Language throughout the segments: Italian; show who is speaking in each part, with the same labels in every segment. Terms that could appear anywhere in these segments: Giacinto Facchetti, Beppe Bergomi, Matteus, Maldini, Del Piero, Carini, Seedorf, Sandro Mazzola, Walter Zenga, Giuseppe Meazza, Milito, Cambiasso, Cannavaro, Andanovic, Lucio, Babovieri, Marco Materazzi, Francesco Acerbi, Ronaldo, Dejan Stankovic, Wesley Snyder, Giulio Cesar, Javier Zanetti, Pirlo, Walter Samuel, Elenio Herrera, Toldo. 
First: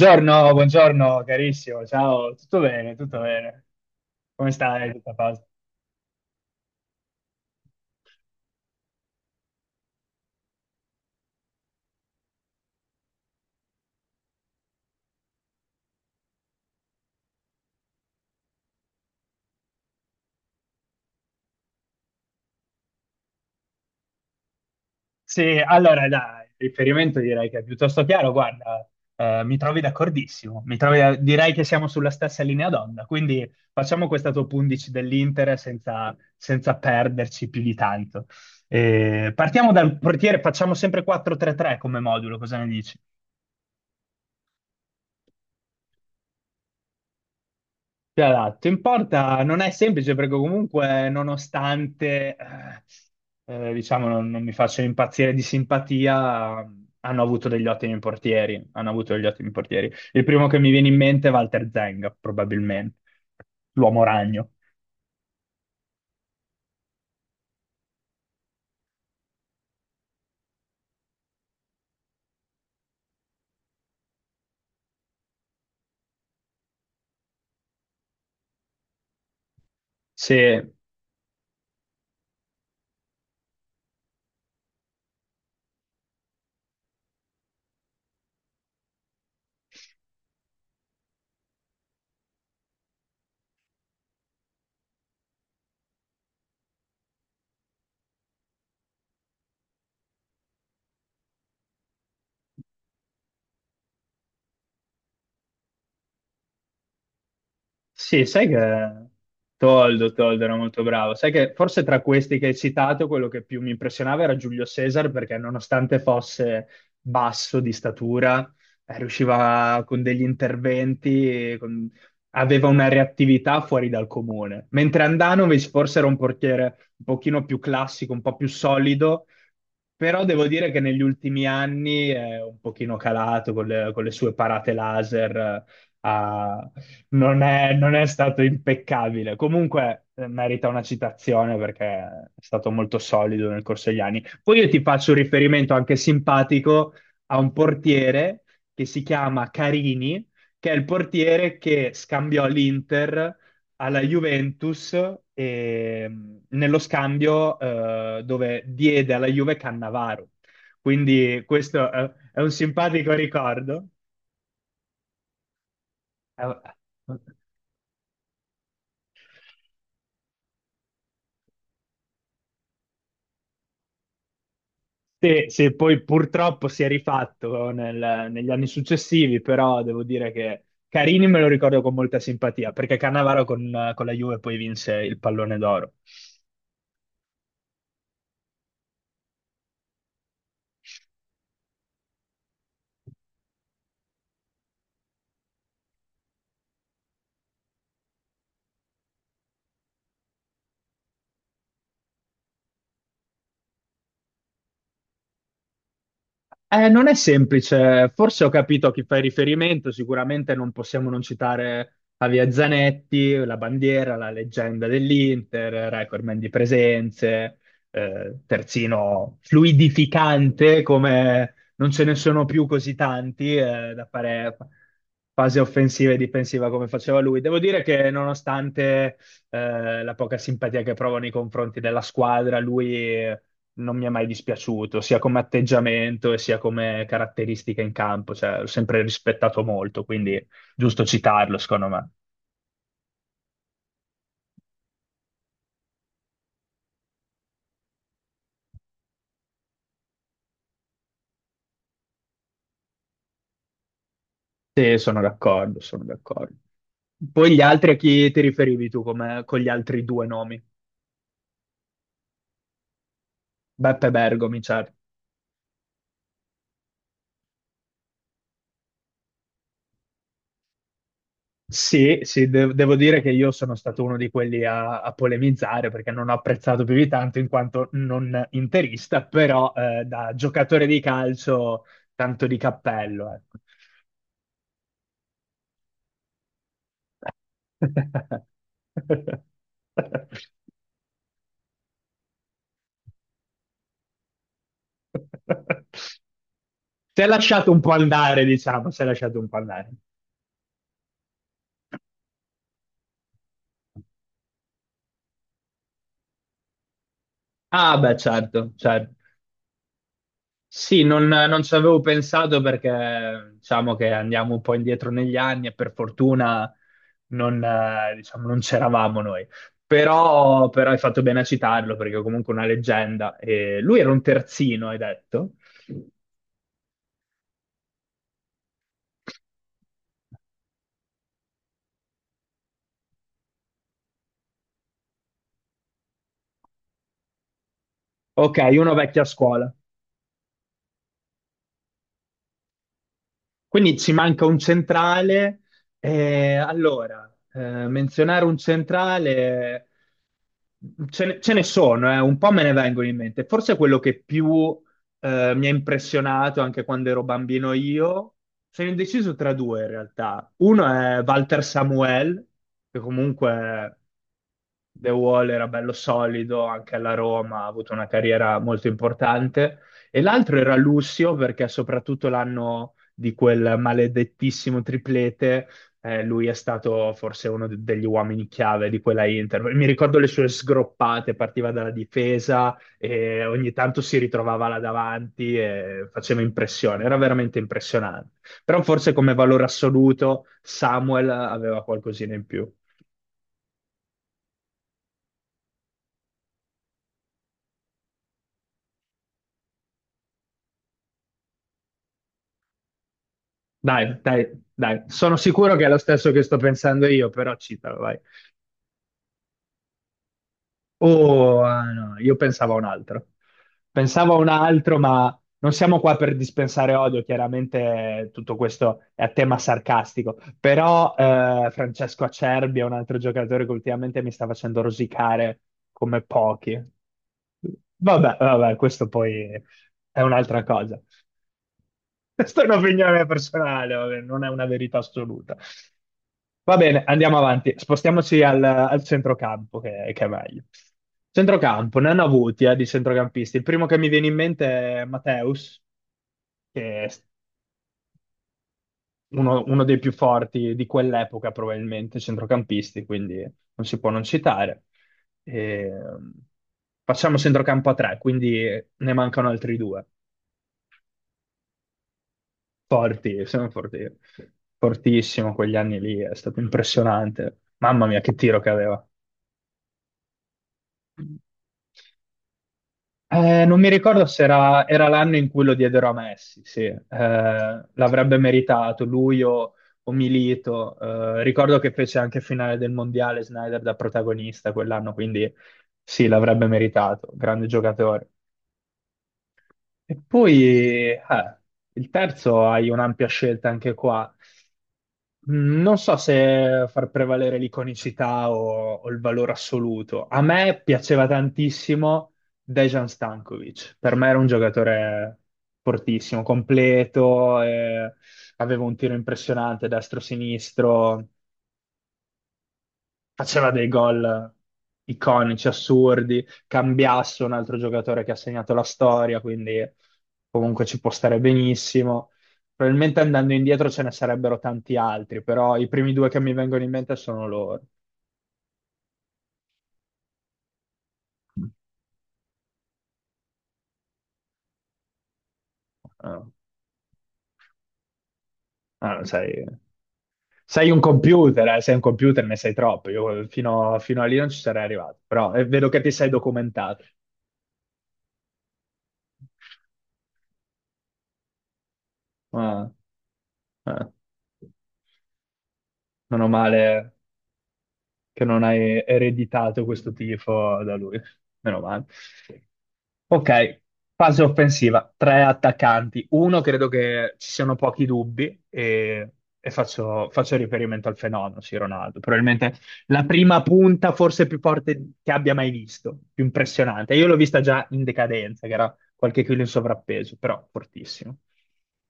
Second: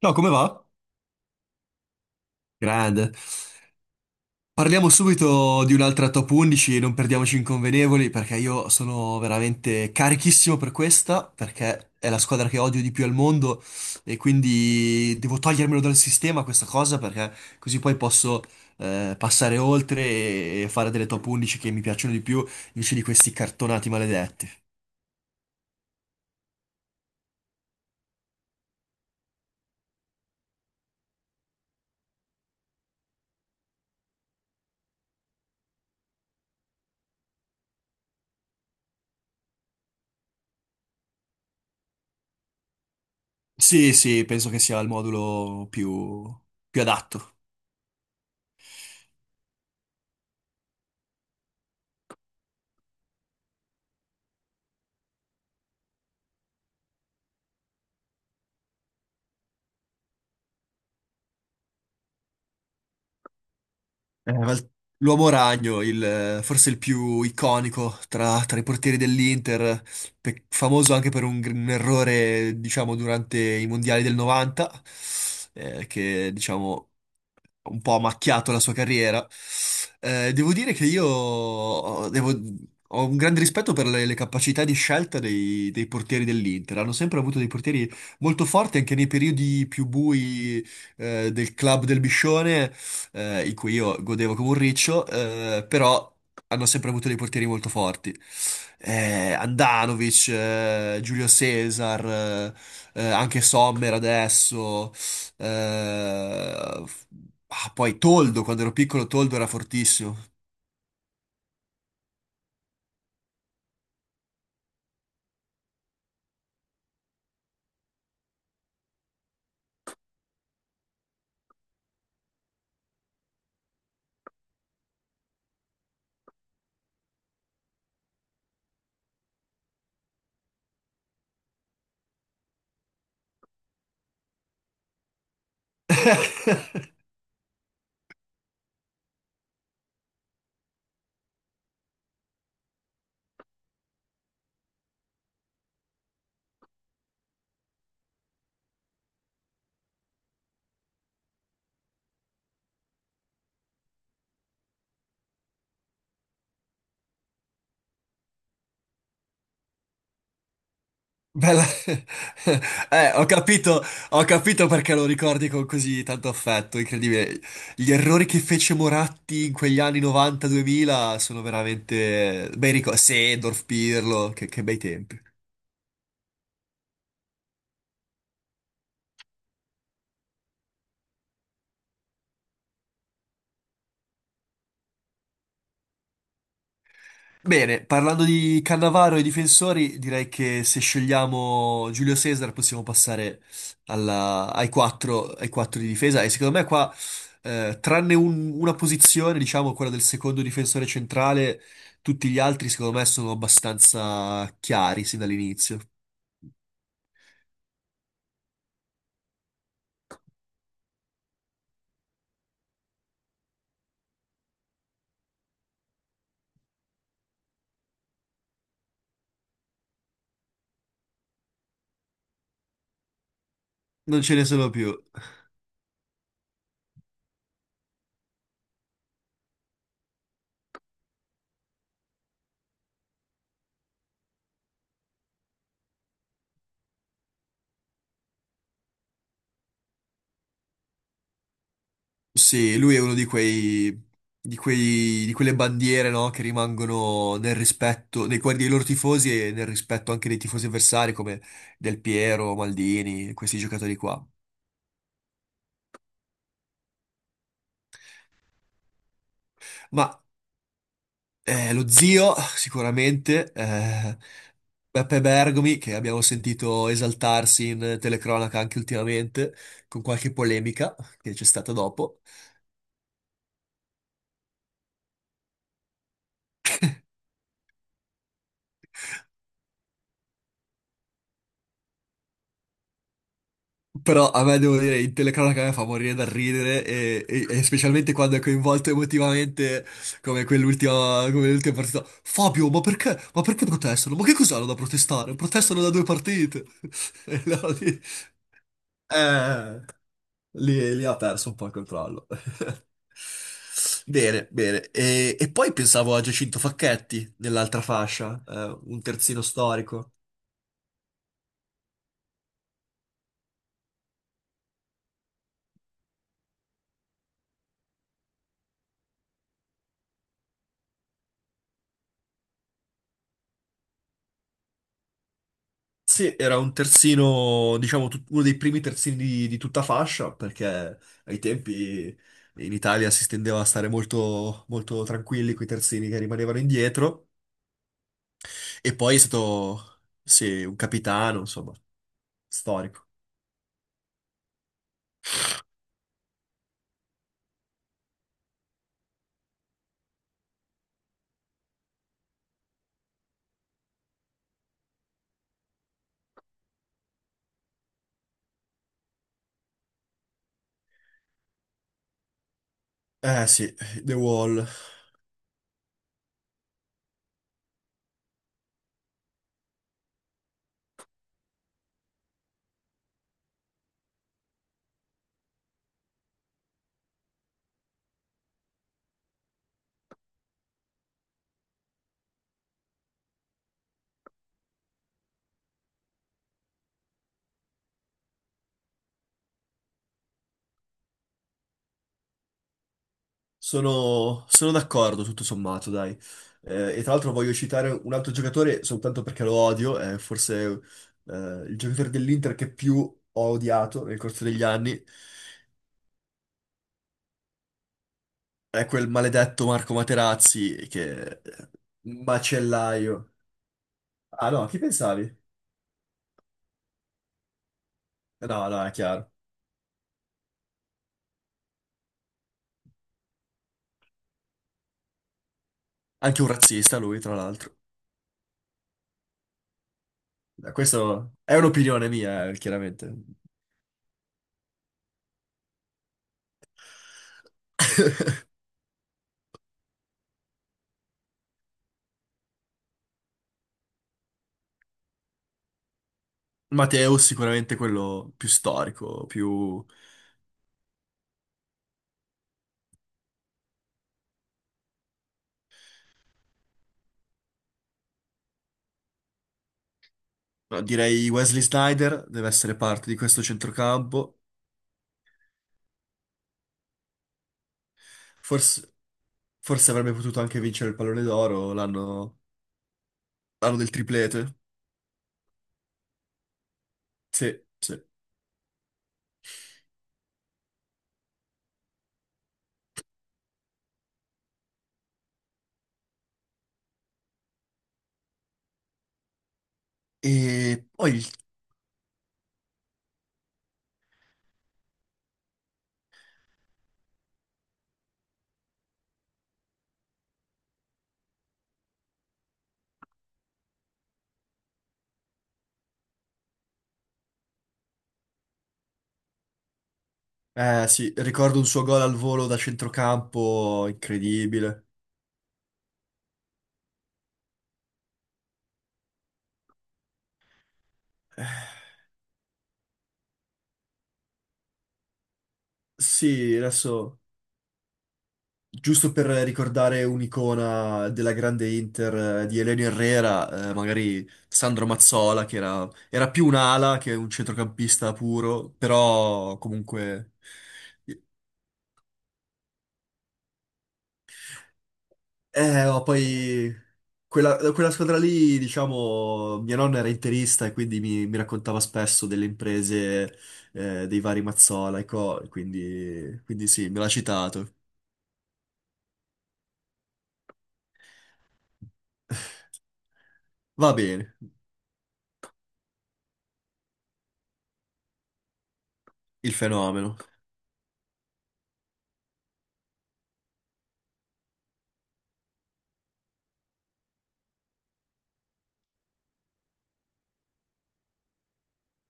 Speaker 1: Ciao, come va?
Speaker 2: buongiorno carissimo, ciao,
Speaker 1: Grande.
Speaker 2: tutto bene, come
Speaker 1: Parliamo
Speaker 2: stai? Tutto a posto?
Speaker 1: subito di un'altra top 11, non perdiamoci inconvenevoli, perché io sono veramente carichissimo per questa, perché è la squadra che odio di più al mondo e quindi devo togliermelo dal sistema questa cosa, perché così poi posso passare oltre e fare delle top 11 che mi piacciono di più, invece di questi cartonati maledetti.
Speaker 2: Sì, allora dai, il riferimento direi che è piuttosto chiaro, guarda, mi trovi d'accordissimo, mi trovi direi che siamo sulla stessa linea d'onda, quindi facciamo questa top 11 dell'Inter senza perderci più di tanto. Partiamo dal portiere, facciamo sempre 4-3-3 come modulo, cosa ne dici?
Speaker 1: Sì, sì, penso che sia il modulo più adatto.
Speaker 2: Ti adatto. In porta non è semplice perché comunque nonostante diciamo non mi faccio impazzire di simpatia, hanno avuto degli ottimi portieri. Il primo che mi viene in mente è Walter Zenga, probabilmente, l'uomo
Speaker 1: Eh,
Speaker 2: ragno.
Speaker 1: ma il- L'uomo ragno, forse il più iconico tra i portieri dell'Inter, famoso anche per un errore, diciamo, durante i mondiali del 90, che, diciamo, un po' ha macchiato la sua carriera.
Speaker 2: Sì,
Speaker 1: Devo dire che io ho un grande rispetto per le capacità di scelta dei portieri dell'Inter. Hanno sempre avuto dei portieri molto forti anche nei periodi più bui, del club del Biscione in cui io godevo come un riccio, però hanno sempre avuto dei portieri molto forti. Andanovic, Giulio Cesar, anche Sommer adesso, eh, f- poi
Speaker 2: sì,
Speaker 1: Toldo,
Speaker 2: sai
Speaker 1: quando ero
Speaker 2: che
Speaker 1: piccolo Toldo era
Speaker 2: Toldo,
Speaker 1: fortissimo.
Speaker 2: Toldo era molto bravo. Sai che forse tra questi che hai citato, quello che più mi impressionava era Giulio Cesar, perché nonostante fosse basso di statura, riusciva con degli interventi, aveva una reattività fuori dal comune. Mentre Andanovic forse era un portiere un pochino più classico, un po' più solido, però devo dire che negli ultimi anni è un pochino calato con le sue parate laser. A, non è, non è stato impeccabile. Comunque merita una citazione perché è stato molto solido nel corso degli anni. Poi io ti faccio un riferimento anche simpatico a un portiere che si chiama Carini, che è il portiere che scambiò l'Inter alla Juventus e, nello scambio dove diede alla Juve Cannavaro. Quindi
Speaker 1: Bella.
Speaker 2: questo è, è un simpatico
Speaker 1: Ho capito,
Speaker 2: ricordo.
Speaker 1: ho capito perché lo ricordi con così tanto
Speaker 2: È-
Speaker 1: affetto, incredibile. Gli errori che fece Moratti in quegli anni 90-2000 sono veramente bei ricordi. Seedorf, Pirlo, che bei tempi.
Speaker 2: Sì, sì, poi purtroppo si è rifatto negli anni successivi, però devo dire che Carini me lo ricordo con molta simpatia, perché Cannavaro con la Juve poi vinse il pallone d'oro.
Speaker 1: Bene, parlando di Cannavaro e difensori, direi che se scegliamo Giulio Cesar possiamo passare ai quattro di difesa e secondo me qua, tranne una posizione, diciamo quella del secondo difensore centrale, tutti gli altri secondo me sono abbastanza chiari sin dall'inizio.
Speaker 2: Non è semplice, forse ho capito a chi fai riferimento, sicuramente non possiamo non citare Javier Zanetti, la bandiera, la leggenda dell'Inter, recordman di presenze, terzino fluidificante come non ce ne sono più così tanti da
Speaker 1: Non ce ne
Speaker 2: fare
Speaker 1: sono più.
Speaker 2: fase offensiva e difensiva come faceva lui. Devo dire che nonostante la poca simpatia che provo nei confronti della squadra, lui non mi è mai dispiaciuto, sia come atteggiamento e sia come caratteristica in campo, cioè l'ho sempre rispettato molto, quindi giusto citarlo, secondo me.
Speaker 1: Sì, lui è uno di quelle bandiere, no, che rimangono nel rispetto nei cuori dei loro tifosi e nel rispetto anche dei tifosi avversari come Del Piero, Maldini, questi giocatori qua.
Speaker 2: Sì, sono d'accordo, sono d'accordo. Poi gli altri a chi ti riferivi tu come, con gli altri
Speaker 1: Ma
Speaker 2: due nomi?
Speaker 1: lo zio, sicuramente,
Speaker 2: Beppe Bergomi, certo.
Speaker 1: Beppe Bergomi, che abbiamo sentito esaltarsi in telecronaca anche ultimamente, con qualche polemica che c'è stata
Speaker 2: Sì,
Speaker 1: dopo.
Speaker 2: sì, devo dire che io sono stato uno di quelli a polemizzare perché non ho apprezzato più di tanto in quanto non interista, però da giocatore di calcio tanto di cappello, ecco.
Speaker 1: Però a me devo dire, in telecronaca a me fa morire dal ridere e specialmente quando è coinvolto emotivamente come l'ultima partita. Fabio, ma perché? Ma perché protestano? Ma che cos'hanno da protestare? Protestano da due partite.
Speaker 2: Si è
Speaker 1: E allora
Speaker 2: lasciato un po' andare, diciamo, si è lasciato un po'
Speaker 1: eh,
Speaker 2: andare.
Speaker 1: lì ha perso un po' il controllo. Bene, bene. E poi pensavo a Giacinto Facchetti nell'altra
Speaker 2: Ah, beh,
Speaker 1: fascia,
Speaker 2: certo,
Speaker 1: un
Speaker 2: certo.
Speaker 1: terzino storico.
Speaker 2: Sì, non ci avevo pensato perché diciamo che andiamo un po' indietro negli anni e per fortuna non c'eravamo noi. Però hai fatto bene a citarlo perché è comunque una leggenda. E lui era un terzino, hai detto?
Speaker 1: Sì, era un terzino, diciamo, uno dei primi terzini di tutta fascia, perché ai tempi in Italia si tendeva a stare molto, molto tranquilli con i terzini che rimanevano indietro.
Speaker 2: Ok, uno
Speaker 1: E poi è
Speaker 2: vecchio a scuola.
Speaker 1: stato, sì, un capitano, insomma, storico.
Speaker 2: Quindi ci manca un centrale. Allora, menzionare un centrale. Ce ne sono, un po' me ne vengono in mente. Forse quello che più mi ha impressionato anche quando ero bambino io, sono indeciso tra due in realtà. Uno è Walter Samuel, che
Speaker 1: Eh sì,
Speaker 2: comunque
Speaker 1: The Wall.
Speaker 2: The Wall era bello solido, anche alla Roma ha avuto una carriera molto importante. E l'altro era Lucio, perché soprattutto l'anno di quel maledettissimo triplete lui è stato forse degli uomini chiave di quella Inter. Mi ricordo le sue sgroppate, partiva dalla difesa e ogni tanto si ritrovava là davanti e faceva impressione, era veramente impressionante. Però forse come valore assoluto Samuel aveva qualcosina in più.
Speaker 1: Sono d'accordo, tutto sommato, dai. E tra l'altro voglio citare un altro giocatore soltanto perché lo odio, è forse il giocatore dell'Inter che più ho odiato nel
Speaker 2: Dai,
Speaker 1: corso
Speaker 2: dai,
Speaker 1: degli anni.
Speaker 2: dai, sono sicuro che è lo stesso che sto pensando io, però citalo, vai.
Speaker 1: È quel maledetto Marco Materazzi che
Speaker 2: Oh, ah, no,
Speaker 1: un
Speaker 2: io pensavo a un altro.
Speaker 1: Macellaio.
Speaker 2: Pensavo a un
Speaker 1: Ah no, chi
Speaker 2: altro,
Speaker 1: pensavi?
Speaker 2: ma non siamo qua per dispensare odio, chiaramente tutto
Speaker 1: No, no, è
Speaker 2: questo è a
Speaker 1: chiaro.
Speaker 2: tema sarcastico. Però Francesco Acerbi è un altro giocatore che ultimamente mi sta facendo rosicare come
Speaker 1: Anche un
Speaker 2: pochi.
Speaker 1: razzista lui, tra l'altro.
Speaker 2: Vabbè, vabbè, questo poi è un'altra cosa.
Speaker 1: Questo è un'opinione mia,
Speaker 2: Questa è
Speaker 1: chiaramente.
Speaker 2: un'opinione personale, vabbè, non è una verità assoluta. Va bene, andiamo avanti. Spostiamoci al centrocampo, che è meglio. Centrocampo, ne hanno avuti di centrocampisti. Il primo che mi viene in mente è Matteus, che è
Speaker 1: Matteo sicuramente quello più storico,
Speaker 2: uno
Speaker 1: più.
Speaker 2: dei più forti di quell'epoca, probabilmente, centrocampisti, quindi non si può non citare. E facciamo centrocampo a tre, quindi ne mancano altri due.
Speaker 1: No, direi Wesley Snyder deve essere parte di questo
Speaker 2: Forti, sono forti.
Speaker 1: centrocampo.
Speaker 2: Fortissimo, quegli anni lì è stato impressionante. Mamma mia, che tiro che
Speaker 1: Forse,
Speaker 2: aveva.
Speaker 1: forse avrebbe potuto anche vincere il pallone d'oro l'anno
Speaker 2: Eh,
Speaker 1: l'anno
Speaker 2: non mi
Speaker 1: del
Speaker 2: ricordo se
Speaker 1: triplete.
Speaker 2: era l'anno in cui lo diedero a Messi, sì.
Speaker 1: Sì, sì.
Speaker 2: L'avrebbe meritato lui o Milito. Ricordo che fece anche finale del mondiale Snyder da protagonista quell'anno, quindi sì, l'avrebbe meritato, grande giocatore. E poi
Speaker 1: E poi il
Speaker 2: il terzo hai un'ampia scelta anche qua. Non so se far prevalere l'iconicità o il valore assoluto. A me piaceva tantissimo Dejan Stankovic. Per me era un giocatore fortissimo, completo, aveva un tiro impressionante
Speaker 1: Eh sì,
Speaker 2: destro-sinistro,
Speaker 1: ricordo un suo gol al volo da
Speaker 2: faceva
Speaker 1: centrocampo,
Speaker 2: dei gol
Speaker 1: incredibile.
Speaker 2: iconici, assurdi. Cambiasso, un altro giocatore che ha segnato la storia, quindi comunque ci può stare
Speaker 1: Eh,
Speaker 2: benissimo. Probabilmente andando indietro ce ne sarebbero tanti altri, però i primi due che mi
Speaker 1: Sì,
Speaker 2: vengono in mente
Speaker 1: adesso,
Speaker 2: sono loro.
Speaker 1: giusto per ricordare un'icona della grande Inter di Elenio Herrera, magari Sandro Mazzola, che era
Speaker 2: Ah,
Speaker 1: più un ala che un centrocampista puro,
Speaker 2: ah,
Speaker 1: però
Speaker 2: sei,
Speaker 1: comunque.
Speaker 2: sei un computer, sei un computer, ne sai troppo. Io fino a lì non ci sarei arrivato, però vedo che
Speaker 1: Ma
Speaker 2: ti sei
Speaker 1: poi
Speaker 2: documentato.
Speaker 1: quella squadra lì, diciamo, mia nonna era interista e quindi mi raccontava spesso delle
Speaker 2: Ah,
Speaker 1: imprese
Speaker 2: ah,
Speaker 1: dei vari Mazzola e co, quindi,
Speaker 2: meno
Speaker 1: quindi sì, me l'ha
Speaker 2: male,
Speaker 1: citato.
Speaker 2: che non hai ereditato questo tifo da lui. Meno male. Ok,
Speaker 1: Va bene,
Speaker 2: fase offensiva, tre attaccanti. Uno credo che ci siano pochi dubbi e,
Speaker 1: il
Speaker 2: e
Speaker 1: fenomeno,
Speaker 2: faccio riferimento al fenomeno, sì, Ronaldo. Probabilmente la prima punta forse più forte che abbia mai visto, più impressionante. Io l'ho vista già in decadenza, che era qualche chilo in sovrappeso, però fortissimo.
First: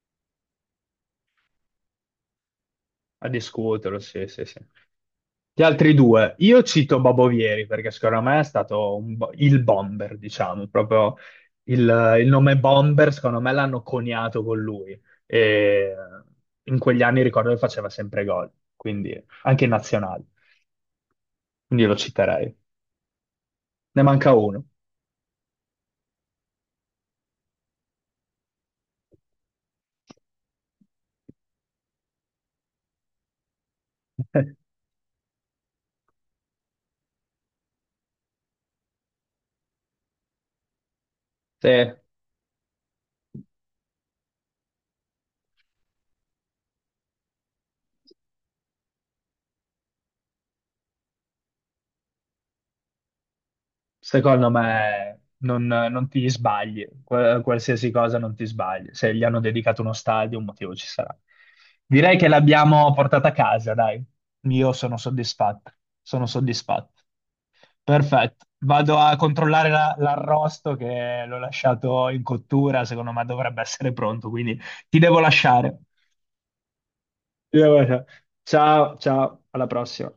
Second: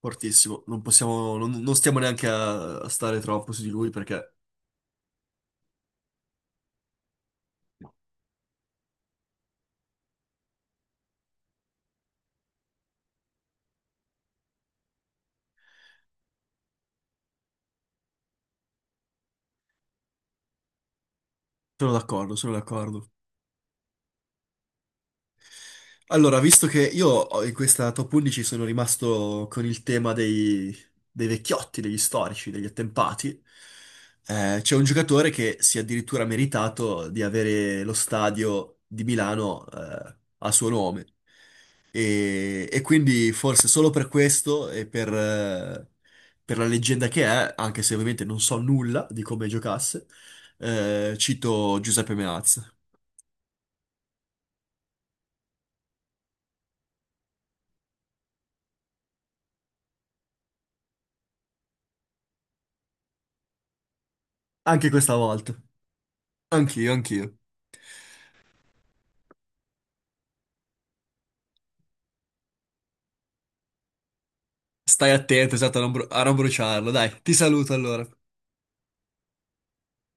Speaker 1: fortissimo. Non possiamo, non stiamo neanche a stare
Speaker 2: A
Speaker 1: troppo su di lui
Speaker 2: discuterlo, sì,
Speaker 1: perché
Speaker 2: sì, sì. Gli altri due, io cito Babovieri perché secondo me è stato un il bomber, diciamo, proprio il nome bomber, secondo me l'hanno coniato con lui. E in quegli anni ricordo che faceva sempre gol, quindi anche in nazionale, quindi
Speaker 1: sono
Speaker 2: lo
Speaker 1: d'accordo,
Speaker 2: citerei.
Speaker 1: sono d'accordo.
Speaker 2: Ne manca uno.
Speaker 1: Allora, visto che in questa top 11 sono rimasto con il tema dei vecchiotti, degli storici, degli attempati, c'è un giocatore che si è addirittura meritato di avere lo stadio di Milano, a suo nome.
Speaker 2: Sì,
Speaker 1: E quindi forse solo per questo e per la leggenda che è, anche se ovviamente non so nulla di come giocasse, cito Giuseppe Meazza.
Speaker 2: secondo me non ti sbagli. Qualsiasi cosa non ti sbagli. Se gli hanno dedicato uno stadio, un motivo ci sarà. Direi che l'abbiamo portata a casa, dai. Io
Speaker 1: Anche
Speaker 2: sono
Speaker 1: questa volta.
Speaker 2: soddisfatto, sono soddisfatto.
Speaker 1: Anch'io, anch'io.
Speaker 2: Perfetto, vado a controllare l'arrosto che l'ho lasciato in cottura, secondo me dovrebbe essere pronto, quindi ti
Speaker 1: Stai
Speaker 2: devo
Speaker 1: attento, esatto,
Speaker 2: lasciare.
Speaker 1: a non bruciarlo. Dai, ti
Speaker 2: Ti
Speaker 1: saluto
Speaker 2: devo lasciare.
Speaker 1: allora.
Speaker 2: Ciao, ciao, alla prossima.